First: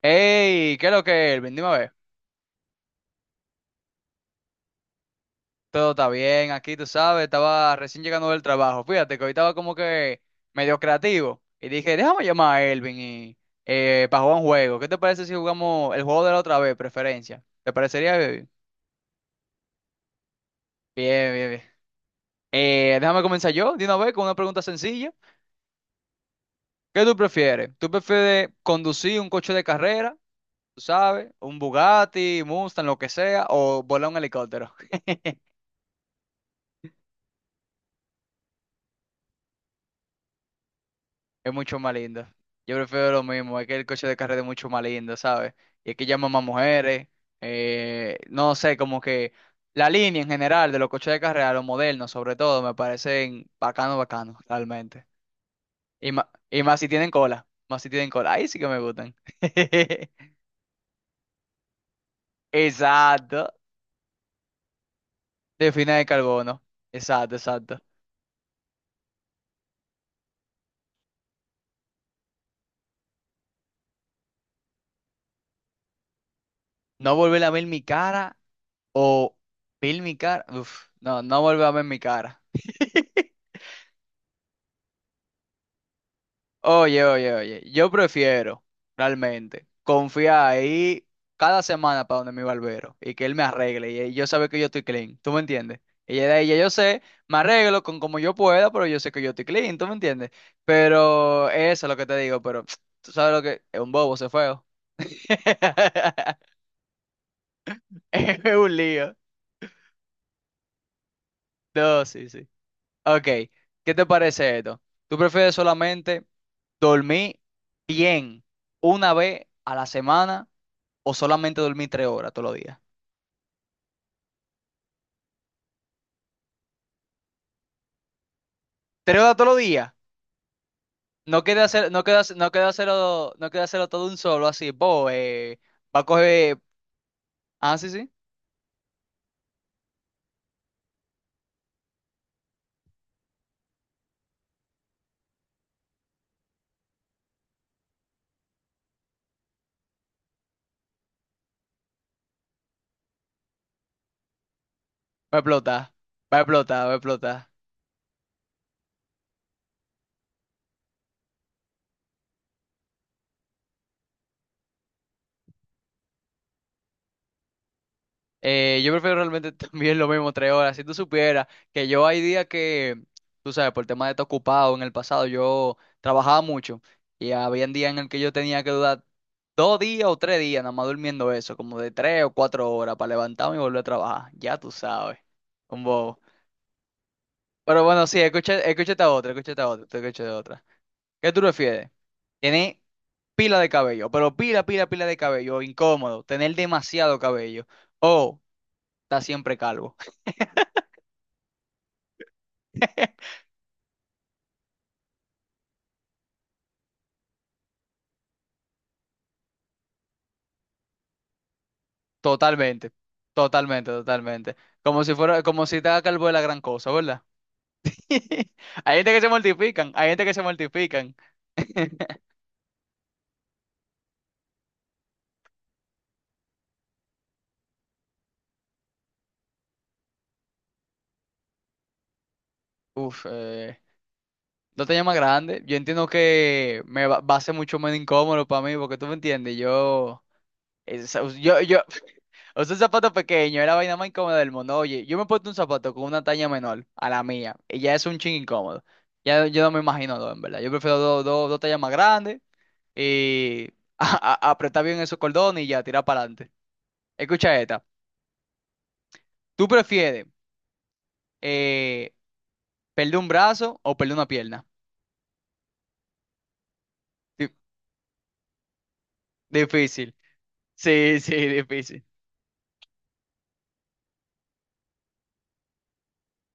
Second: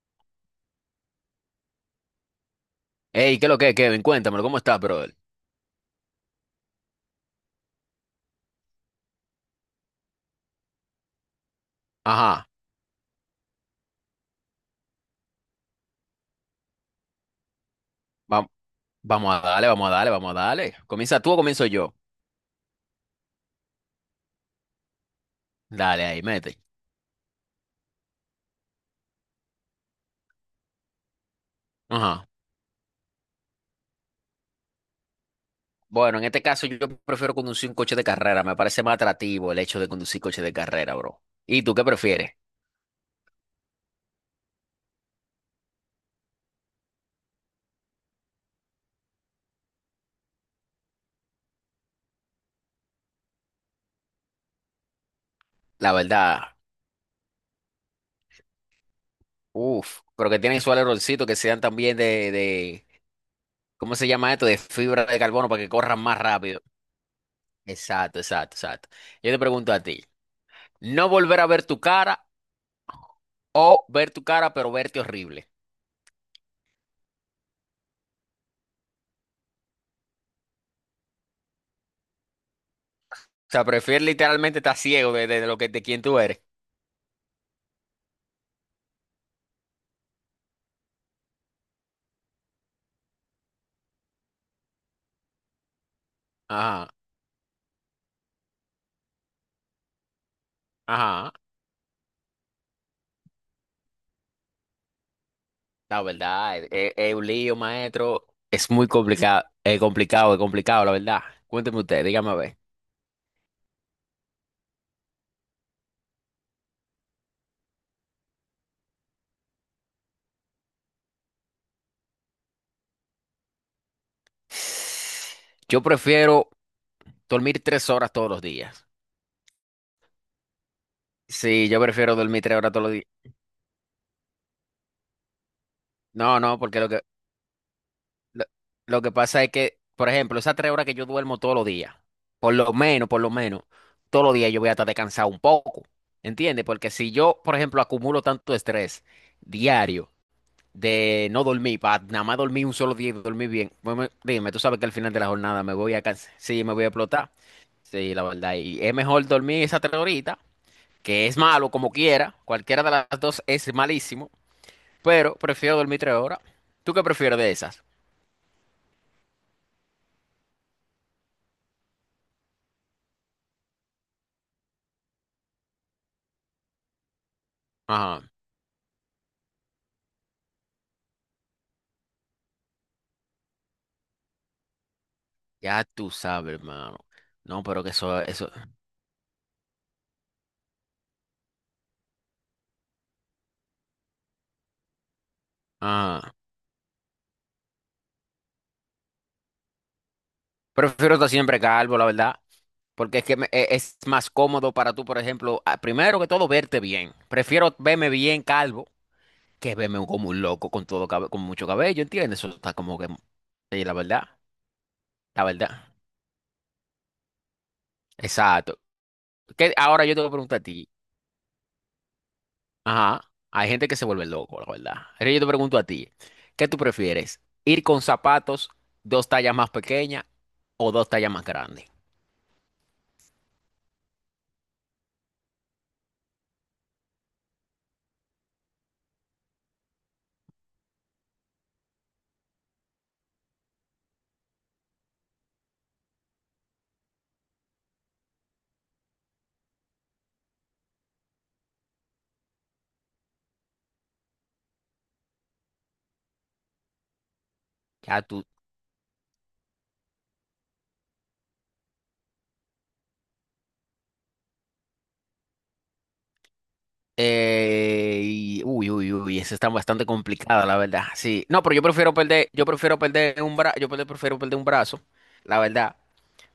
Hey, ¿qué es lo que es, Elvin? Dime a ver. Ey, ¿qué es lo que, Kevin? Cuéntamelo, ¿cómo estás, brother? Todo está bien aquí, tú sabes. Estaba recién llegando del trabajo. Fíjate que hoy estaba como que medio creativo. Y dije, déjame Ajá, llamar a Elvin y, para jugar un juego. ¿Qué te parece si jugamos el juego de la otra vez, preferencia? ¿Te parecería va- bien? vamos a darle, vamos a darle, vamos a darle. ¿Comienza Bien, tú o bien, bien. comienzo yo? Déjame comenzar yo, de una vez, con una pregunta sencilla. Dale, ahí, mete. ¿Qué tú prefieres? ¿Tú prefieres conducir un coche de carrera, tú sabes? ¿Un Ajá. Bugatti, Mustang, lo que sea, o volar un helicóptero? Bueno, en este caso yo prefiero conducir un coche de carrera, me parece más atractivo el hecho de conducir coche de carrera, bro. Es ¿Y tú mucho qué más lindo. prefieres? Yo prefiero lo mismo, es que el coche de carrera es mucho más lindo, ¿sabes? Y es que llama más mujeres, no sé, como que la línea en general de los coches de carrera, los modernos sobre todo, me parecen bacano, bacano, realmente. La verdad, Y más si tienen cola, más si tienen cola, ahí sí que me gustan. uff, pero que tienen su alerolcito que sean también de, Exacto, ¿cómo se llama esto? De fibra de carbono para que de fina corran de más rápido. carbono, exacto, exacto. Exacto, exacto, exacto. Yo te pregunto a ti, ¿no volver a ver tu cara o ver tu cara pero verte horrible? No volver a ver mi cara o ver mi cara, uf, no, no volver a ver mi cara. O sea, prefiero literalmente estar ciego de lo que de quién tú eres. Oye, oye, oye, yo prefiero realmente confiar ahí cada semana para donde mi barbero y que él me arregle y yo sabe que yo estoy clean, ¿tú me entiendes? Y ya de ahí ya yo Ajá, sé, me arreglo con como yo pueda, pero yo sé que yo estoy clean, ¿tú me entiendes? ajá. Pero eso es lo que te digo, pero tú sabes lo que es un bobo, se feo. La verdad, es un lío, maestro. Es Es un muy lío. complicado, es complicado, es complicado, la verdad. Cuénteme No, usted, sí, dígame a sí. ver. Ok, ¿qué te parece esto? ¿Tú prefieres solamente dormir bien una vez a la semana, o solamente dormir tres horas todos los días? Yo prefiero dormir 3 horas todos los días. Tres horas todos los días. No queda Sí, yo hacer, no prefiero queda, hacer- dormir no tres queda horas todos los días. hacerlo, No queda hacerlo todo de un solo así. Bo, va a No, coger. no, porque Ah, sí, sí. Lo, lo que pasa es que, por ejemplo, esas 3 horas que yo duermo todos los días, por lo menos, todos los días yo voy a estar descansado un poco, ¿entiendes? Porque si yo, por ejemplo, acumulo tanto estrés diario de no dormir, para nada más dormir un solo día y dormir bien, pues dime, tú sabes que al final de la Va a jornada me explotar. voy a cansar, Va a sí, me explotar, voy a va a explotar, explotar. sí, la verdad, y es mejor dormir esas tres horitas, que es malo como quiera, cualquiera de las dos es malísimo, pero prefiero dormir 3 horas. ¿Tú qué prefieres de esas? Yo prefiero realmente también lo mismo, tres horas. Si tú supieras que yo hay días que, tú sabes, por el tema de estar ocupado en el pasado, yo trabajaba mucho. Y había días en el que Ajá. yo tenía que durar dos días o tres días, nada más durmiendo eso, como de tres o cuatro horas para levantarme y volver a trabajar. Ya tú sabes. Ya tú Como. sabes, hermano. No, pero Pero que bueno, sí, eso, eso. escucha, escúchate de otra. ¿Qué tú prefieres? Tener pila de cabello, pero pila, pila, pila de cabello, Ah. incómodo, tener demasiado cabello, o estar siempre calvo. Prefiero estar siempre calvo, la verdad. Porque es que es más cómodo para tú, por ejemplo, ah, primero que todo, verte bien. Prefiero verme bien calvo que verme como un loco con todo con mucho cabello, ¿entiendes? Eso está Totalmente, como que. Sí, totalmente, la verdad. totalmente. Como si fuera, La como si verdad. estaba calvo de la gran cosa, ¿verdad? Exacto. Hay gente que se Que mortifican, ahora hay yo te gente voy a que se preguntar a ti. mortifican. Ajá. Hay gente que se vuelve loco, la verdad. Pero yo te pregunto a ti, ¿qué tú prefieres? ¿Ir con zapatos dos tallas más pequeñas o dos tallas más grandes? Uf, no te llama grande. Yo entiendo que me va, va a ser mucho menos incómodo para mí, porque tú me entiendes, es- yo. O sea, un zapato pequeño, era la vaina más incómoda del mundo. Oye, yo me he puesto un zapato con una talla menor a la mía y ya es un ching incómodo. Ya yo no me imagino dos, en verdad. Yo prefiero dos tallas más grandes y apretar bien esos cordones y ya tirar para adelante. Escucha esta. Ya tú. ¿Tú prefieres eh, perder un brazo o perder una pierna? Di- Uy, uy, uy, esa está bastante difícil. complicada, la verdad. Sí, sí, Sí. No, pero difícil. Yo prefiero perder un brazo, prefiero perder un brazo, la verdad.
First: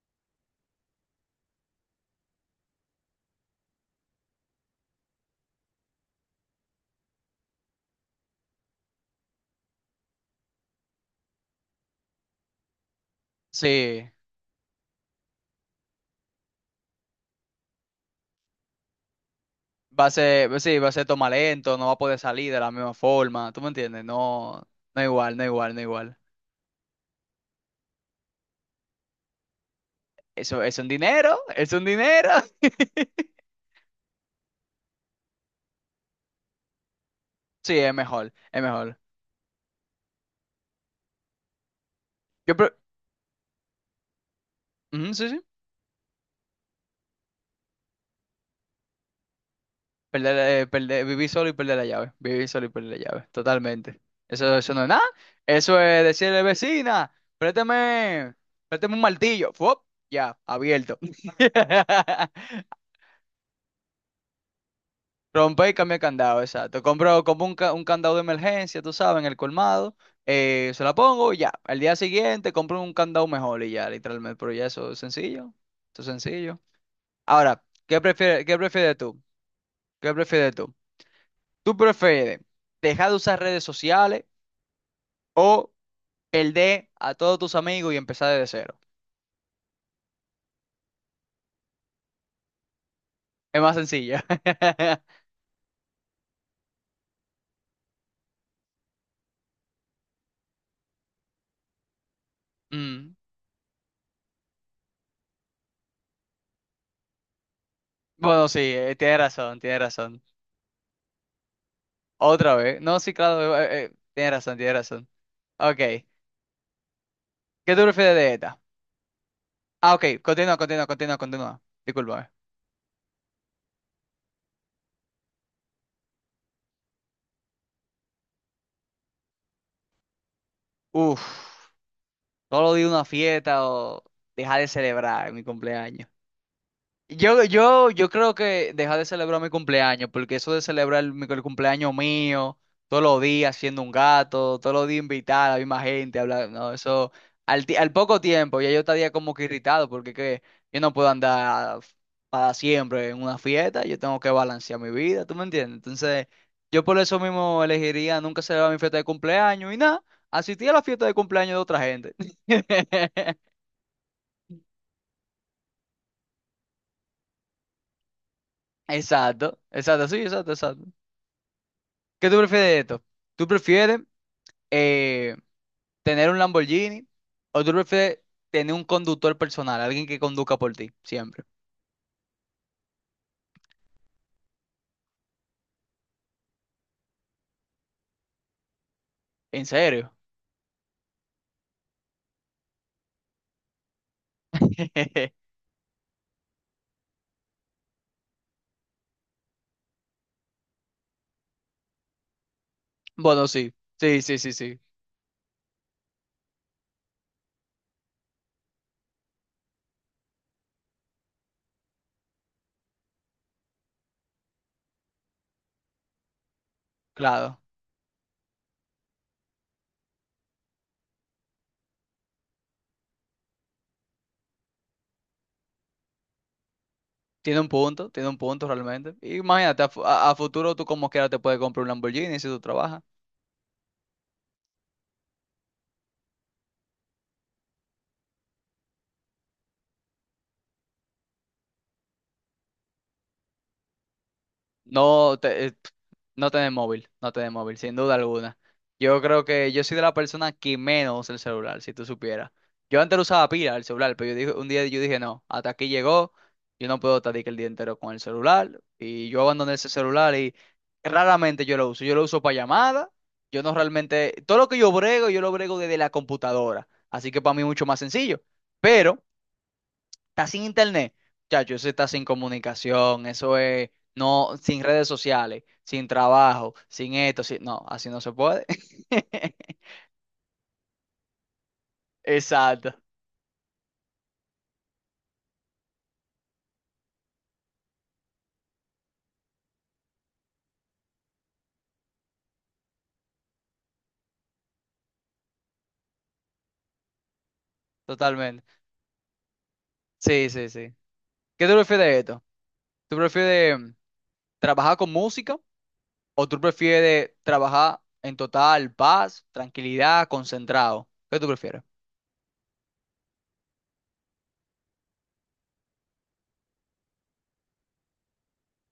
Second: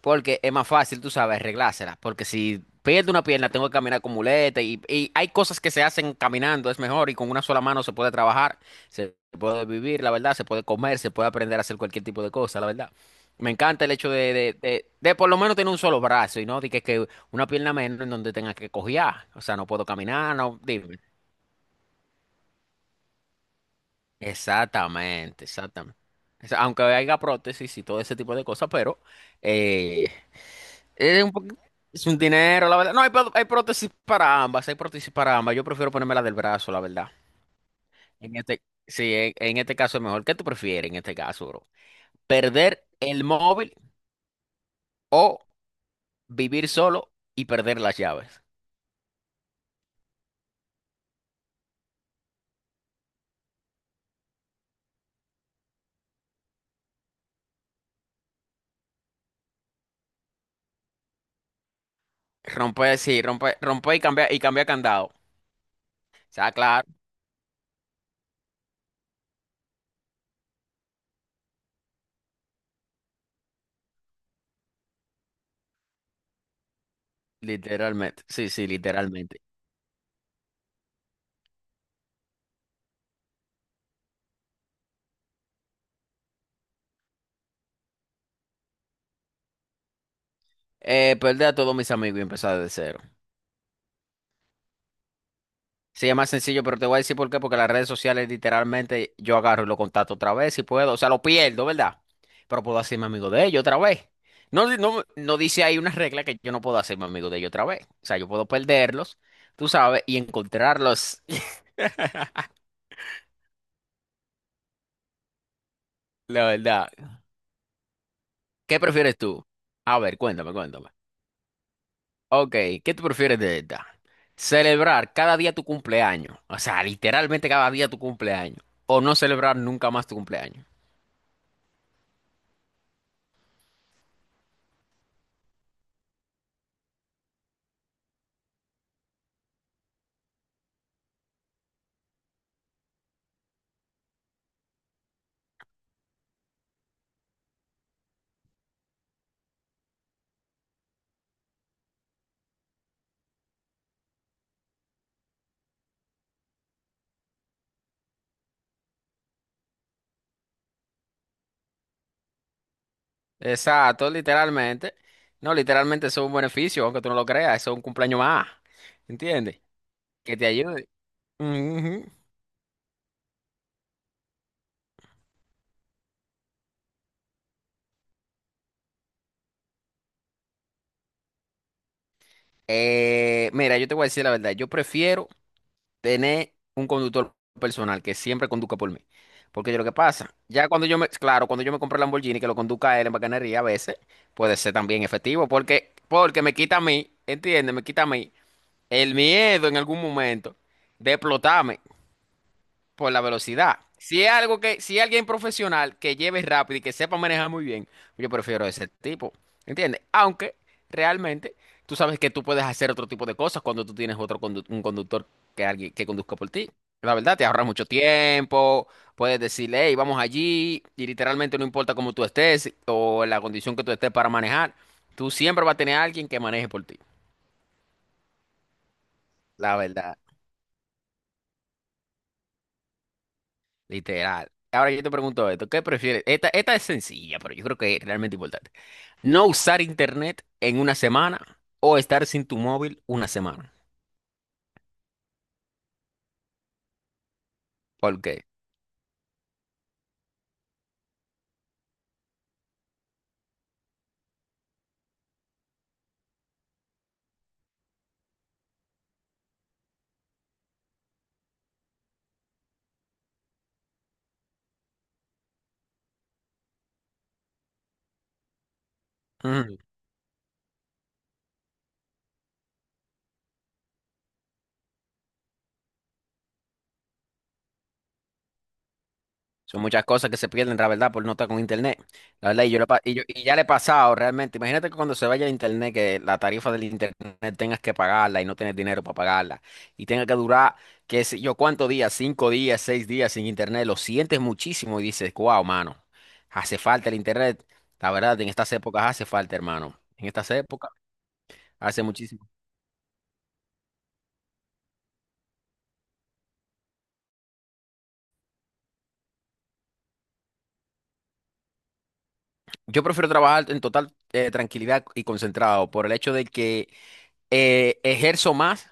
Porque es más fácil, tú sabes, arreglárselas. Porque si pierdo una pierna, tengo que caminar con muleta. Y hay cosas que se hacen caminando, es mejor. Y con una sola mano se puede trabajar, se puede vivir, la verdad. Se puede comer, se puede aprender a hacer cualquier tipo de cosa, la verdad. Me encanta el hecho Sí. de por lo menos tener un solo brazo y no de que una pierna menos en donde tenga que cojear. O sea, no puedo Va a caminar, ser, no. sí, va a Dime. ser toma lento, no va a poder salir de la misma forma. ¿Tú me entiendes? No, no igual, no Exactamente, igual, no exactamente. igual. O sea, aunque haya prótesis y todo ese tipo de cosas, pero eh, Eso es un Es un dinero, poqu- es un es un dinero. dinero, la verdad. No, hay prótesis para ambas, hay prótesis para ambas. Yo prefiero ponerme la del brazo, la verdad. Sí, es mejor, En es este, mejor. sí, en este caso es mejor. ¿Qué tú prefieres en este caso, bro? Yo, pre- ¿Perder el móvil Ujú, o sí, sí. vivir solo y perder las llaves? Vivir solo y perder la llave. Vivir solo y perder la llave, totalmente. Eso no es nada. Eso es decirle, vecina, préstame, préstame un martillo. Fuop, ya, abierto. Romper, sí, romper, romper y cambiar candado. O Rompe y cambia el candado, sea, exacto. claro, Compro como un, un candado de emergencia, tú sabes, en el colmado. Se la pongo y ya. Al día siguiente compro un candado mejor y ya, literalmente. Pero ya eso es sencillo. Eso es sencillo. Ahora, literalmente. Sí, qué sí, prefieres tú? literalmente. ¿Qué prefieres tú? ¿Tú prefieres dejar de usar redes sociales o perder a todos tus amigos y empezar desde cero? Perder a todos mis amigos y empezar de cero. Es más sencillo. Sí, es más sencillo, pero te voy a decir por qué, porque las redes sociales literalmente yo agarro y lo contacto otra vez si puedo, o sea, lo pierdo, ¿verdad? Pero puedo hacerme Mm. amigo de ellos otra vez. No, no dice ahí una regla que yo no puedo hacerme amigo de ellos otra vez. O sea, yo puedo Bueno, sí, tienes perderlos, razón, tú tiene sabes, y razón. encontrarlos, Otra vez. No, sí, claro, tienes razón, tiene razón. Ok, ¿qué la verdad. tú prefieres de esta? ¿Qué prefieres tú? Ah, A ok, ver, cuéntame, continúa, continúa, cuéntame. continúa, continúa. Discúlpame. Ok, ¿qué tú prefieres de esta? Celebrar cada día tu cumpleaños, o sea, literalmente cada día tu cumpleaños, o no celebrar nunca más tu cumpleaños. Uf, solo di una fiesta o dejar de celebrar mi cumpleaños. Yo creo que deja de celebrar mi cumpleaños, porque eso de celebrar el cumpleaños mío, todos los días siendo un gato, todos los días invitar a la misma gente, hablar, no, eso, al poco tiempo, ya yo estaría como que irritado, porque que yo no puedo andar para siempre en una fiesta, yo tengo que balancear mi vida, ¿tú me entiendes? Entonces, yo por eso mismo elegiría nunca celebrar mi fiesta de cumpleaños y nada, asistir a la fiesta de cumpleaños de otra gente. Exacto, literalmente. No, literalmente eso es un beneficio, aunque tú no lo creas, eso es un cumpleaños más. Exacto, ¿Entiendes? exacto, sí, Que te exacto, exacto. ayude. Ujú. ¿Qué tú prefieres de esto? ¿Tú prefieres eh, tener un Lamborghini, o tú prefieres tener un conductor personal, alguien que conduzca por ti, siempre? Mira, yo te voy a decir la verdad, yo prefiero tener un conductor personal que siempre conduzca por mí. ¿En Porque yo lo que serio? pasa, ya cuando yo me, claro, cuando yo me compré el Lamborghini, que lo conduzca él en bacanería a veces, puede ser también efectivo, porque me quita a mí, ¿entiendes? Me quita a mí el miedo en algún momento de explotarme. Por la Bueno, sí, velocidad. Si es algo sí, que, si es alguien profesional que lleve rápido y que sepa manejar muy bien, yo prefiero ese tipo, ¿entiendes? Aunque realmente tú sabes que tú puedes hacer otro tipo de cosas cuando tú tienes otro un conductor que alguien que conduzca por ti. La verdad, te claro. ahorras mucho tiempo, puedes decirle, hey, vamos allí, y literalmente no importa cómo tú estés o la condición que tú estés para manejar, tú siempre vas a tener a alguien que maneje por ti. Tiene un punto realmente. La Imagínate, verdad. A futuro tú como quiera te puedes comprar un Lamborghini si tú trabajas. Literal. Ahora yo te pregunto esto, ¿qué prefieres? Esta es sencilla, pero yo creo que es realmente importante. ¿No usar internet en una semana o estar sin tu móvil una semana? Pf, no tener móvil, no tener móvil, sin duda ¿Por qué? alguna. Yo creo que yo soy de la persona que menos usa el celular, si tú supieras. Yo antes lo usaba pila el celular, pero yo dije, un día yo dije, no, hasta aquí llegó, yo no puedo estar de que el día entero con el celular. Y yo abandoné ese celular y raramente yo lo uso. Yo lo uso para llamadas, yo no realmente, todo lo que yo brego, yo lo brego desde la computadora. Así que para mí es mucho más sencillo. Está sin internet. Chacho, eso está sin comunicación, eso es no, sin redes sociales, sin trabajo, sin esto, sin no, así no se puede. Son muchas cosas que se pierden, la verdad, por no estar con internet. La verdad, y yo, lo Exacto, pa- y yo- y ya le he pasado realmente. Imagínate que cuando se vaya el internet, que la tarifa del internet tengas que pagarla y no tienes dinero para pagarla. Y tenga que durar, qué sé yo, cuántos días, 5 días, 6 días sin internet. Lo sientes muchísimo y dices, wow, mano, hace falta el internet. La verdad, en totalmente. estas épocas hace falta, hermano. En Sí, estas sí, épocas sí. ¿Qué tú hace prefieres de esto? muchísimo. ¿Tú prefieres trabajar con música o tú prefieres trabajar en total paz, tranquilidad, concentrado? ¿Qué tú prefieres? Yo prefiero trabajar en total tranquilidad y concentrado por el hecho de que ejerzo más.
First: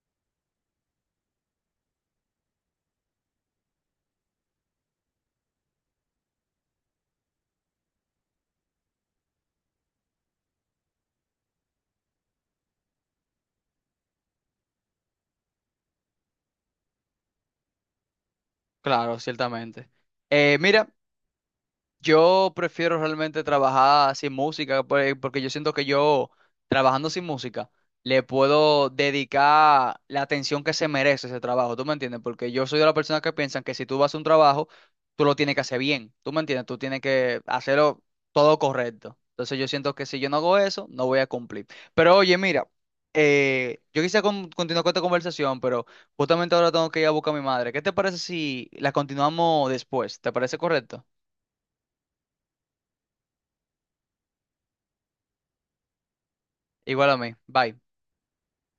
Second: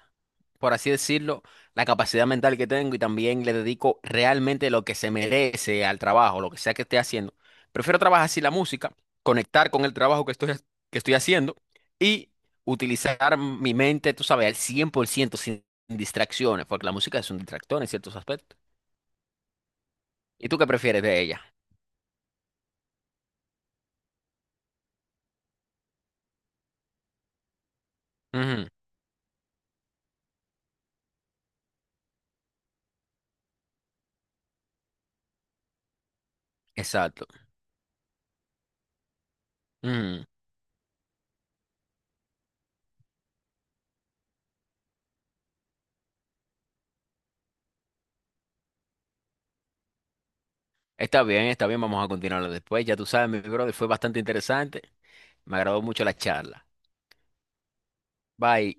Por así decirlo, la capacidad mental que tengo y también le dedico realmente lo que se merece al trabajo, lo que sea que esté haciendo. Prefiero trabajar así la música, conectar con el trabajo que estoy haciendo y utilizar mi mente, tú sabes, al 100% sin distracciones, porque la música es un distractor en ciertos aspectos. Claro, ciertamente. ¿Y tú qué mira. prefieres de ella? Yo prefiero realmente trabajar sin música, pues, porque yo siento que yo, trabajando sin música, le Ujú, puedo dedicar la atención que se merece ese trabajo, ¿tú me entiendes? Porque yo soy de la persona que piensan que si tú vas a un trabajo, tú lo tienes que hacer bien, ¿tú me entiendes? Tú tienes exacto. que hacerlo todo correcto. Entonces yo siento que si Ujú. yo no hago eso, no voy a cumplir. Pero oye, mira, yo quisiera continuar con esta conversación, pero justamente ahora tengo que ir a buscar a mi madre. ¿Qué te parece si la continuamos después? ¿Te parece correcto? Está bien, vamos a continuarlo después. Ya tú sabes, mi brother, fue bastante interesante. Me agradó mucho la charla. Igual a mí. Bye. Bye.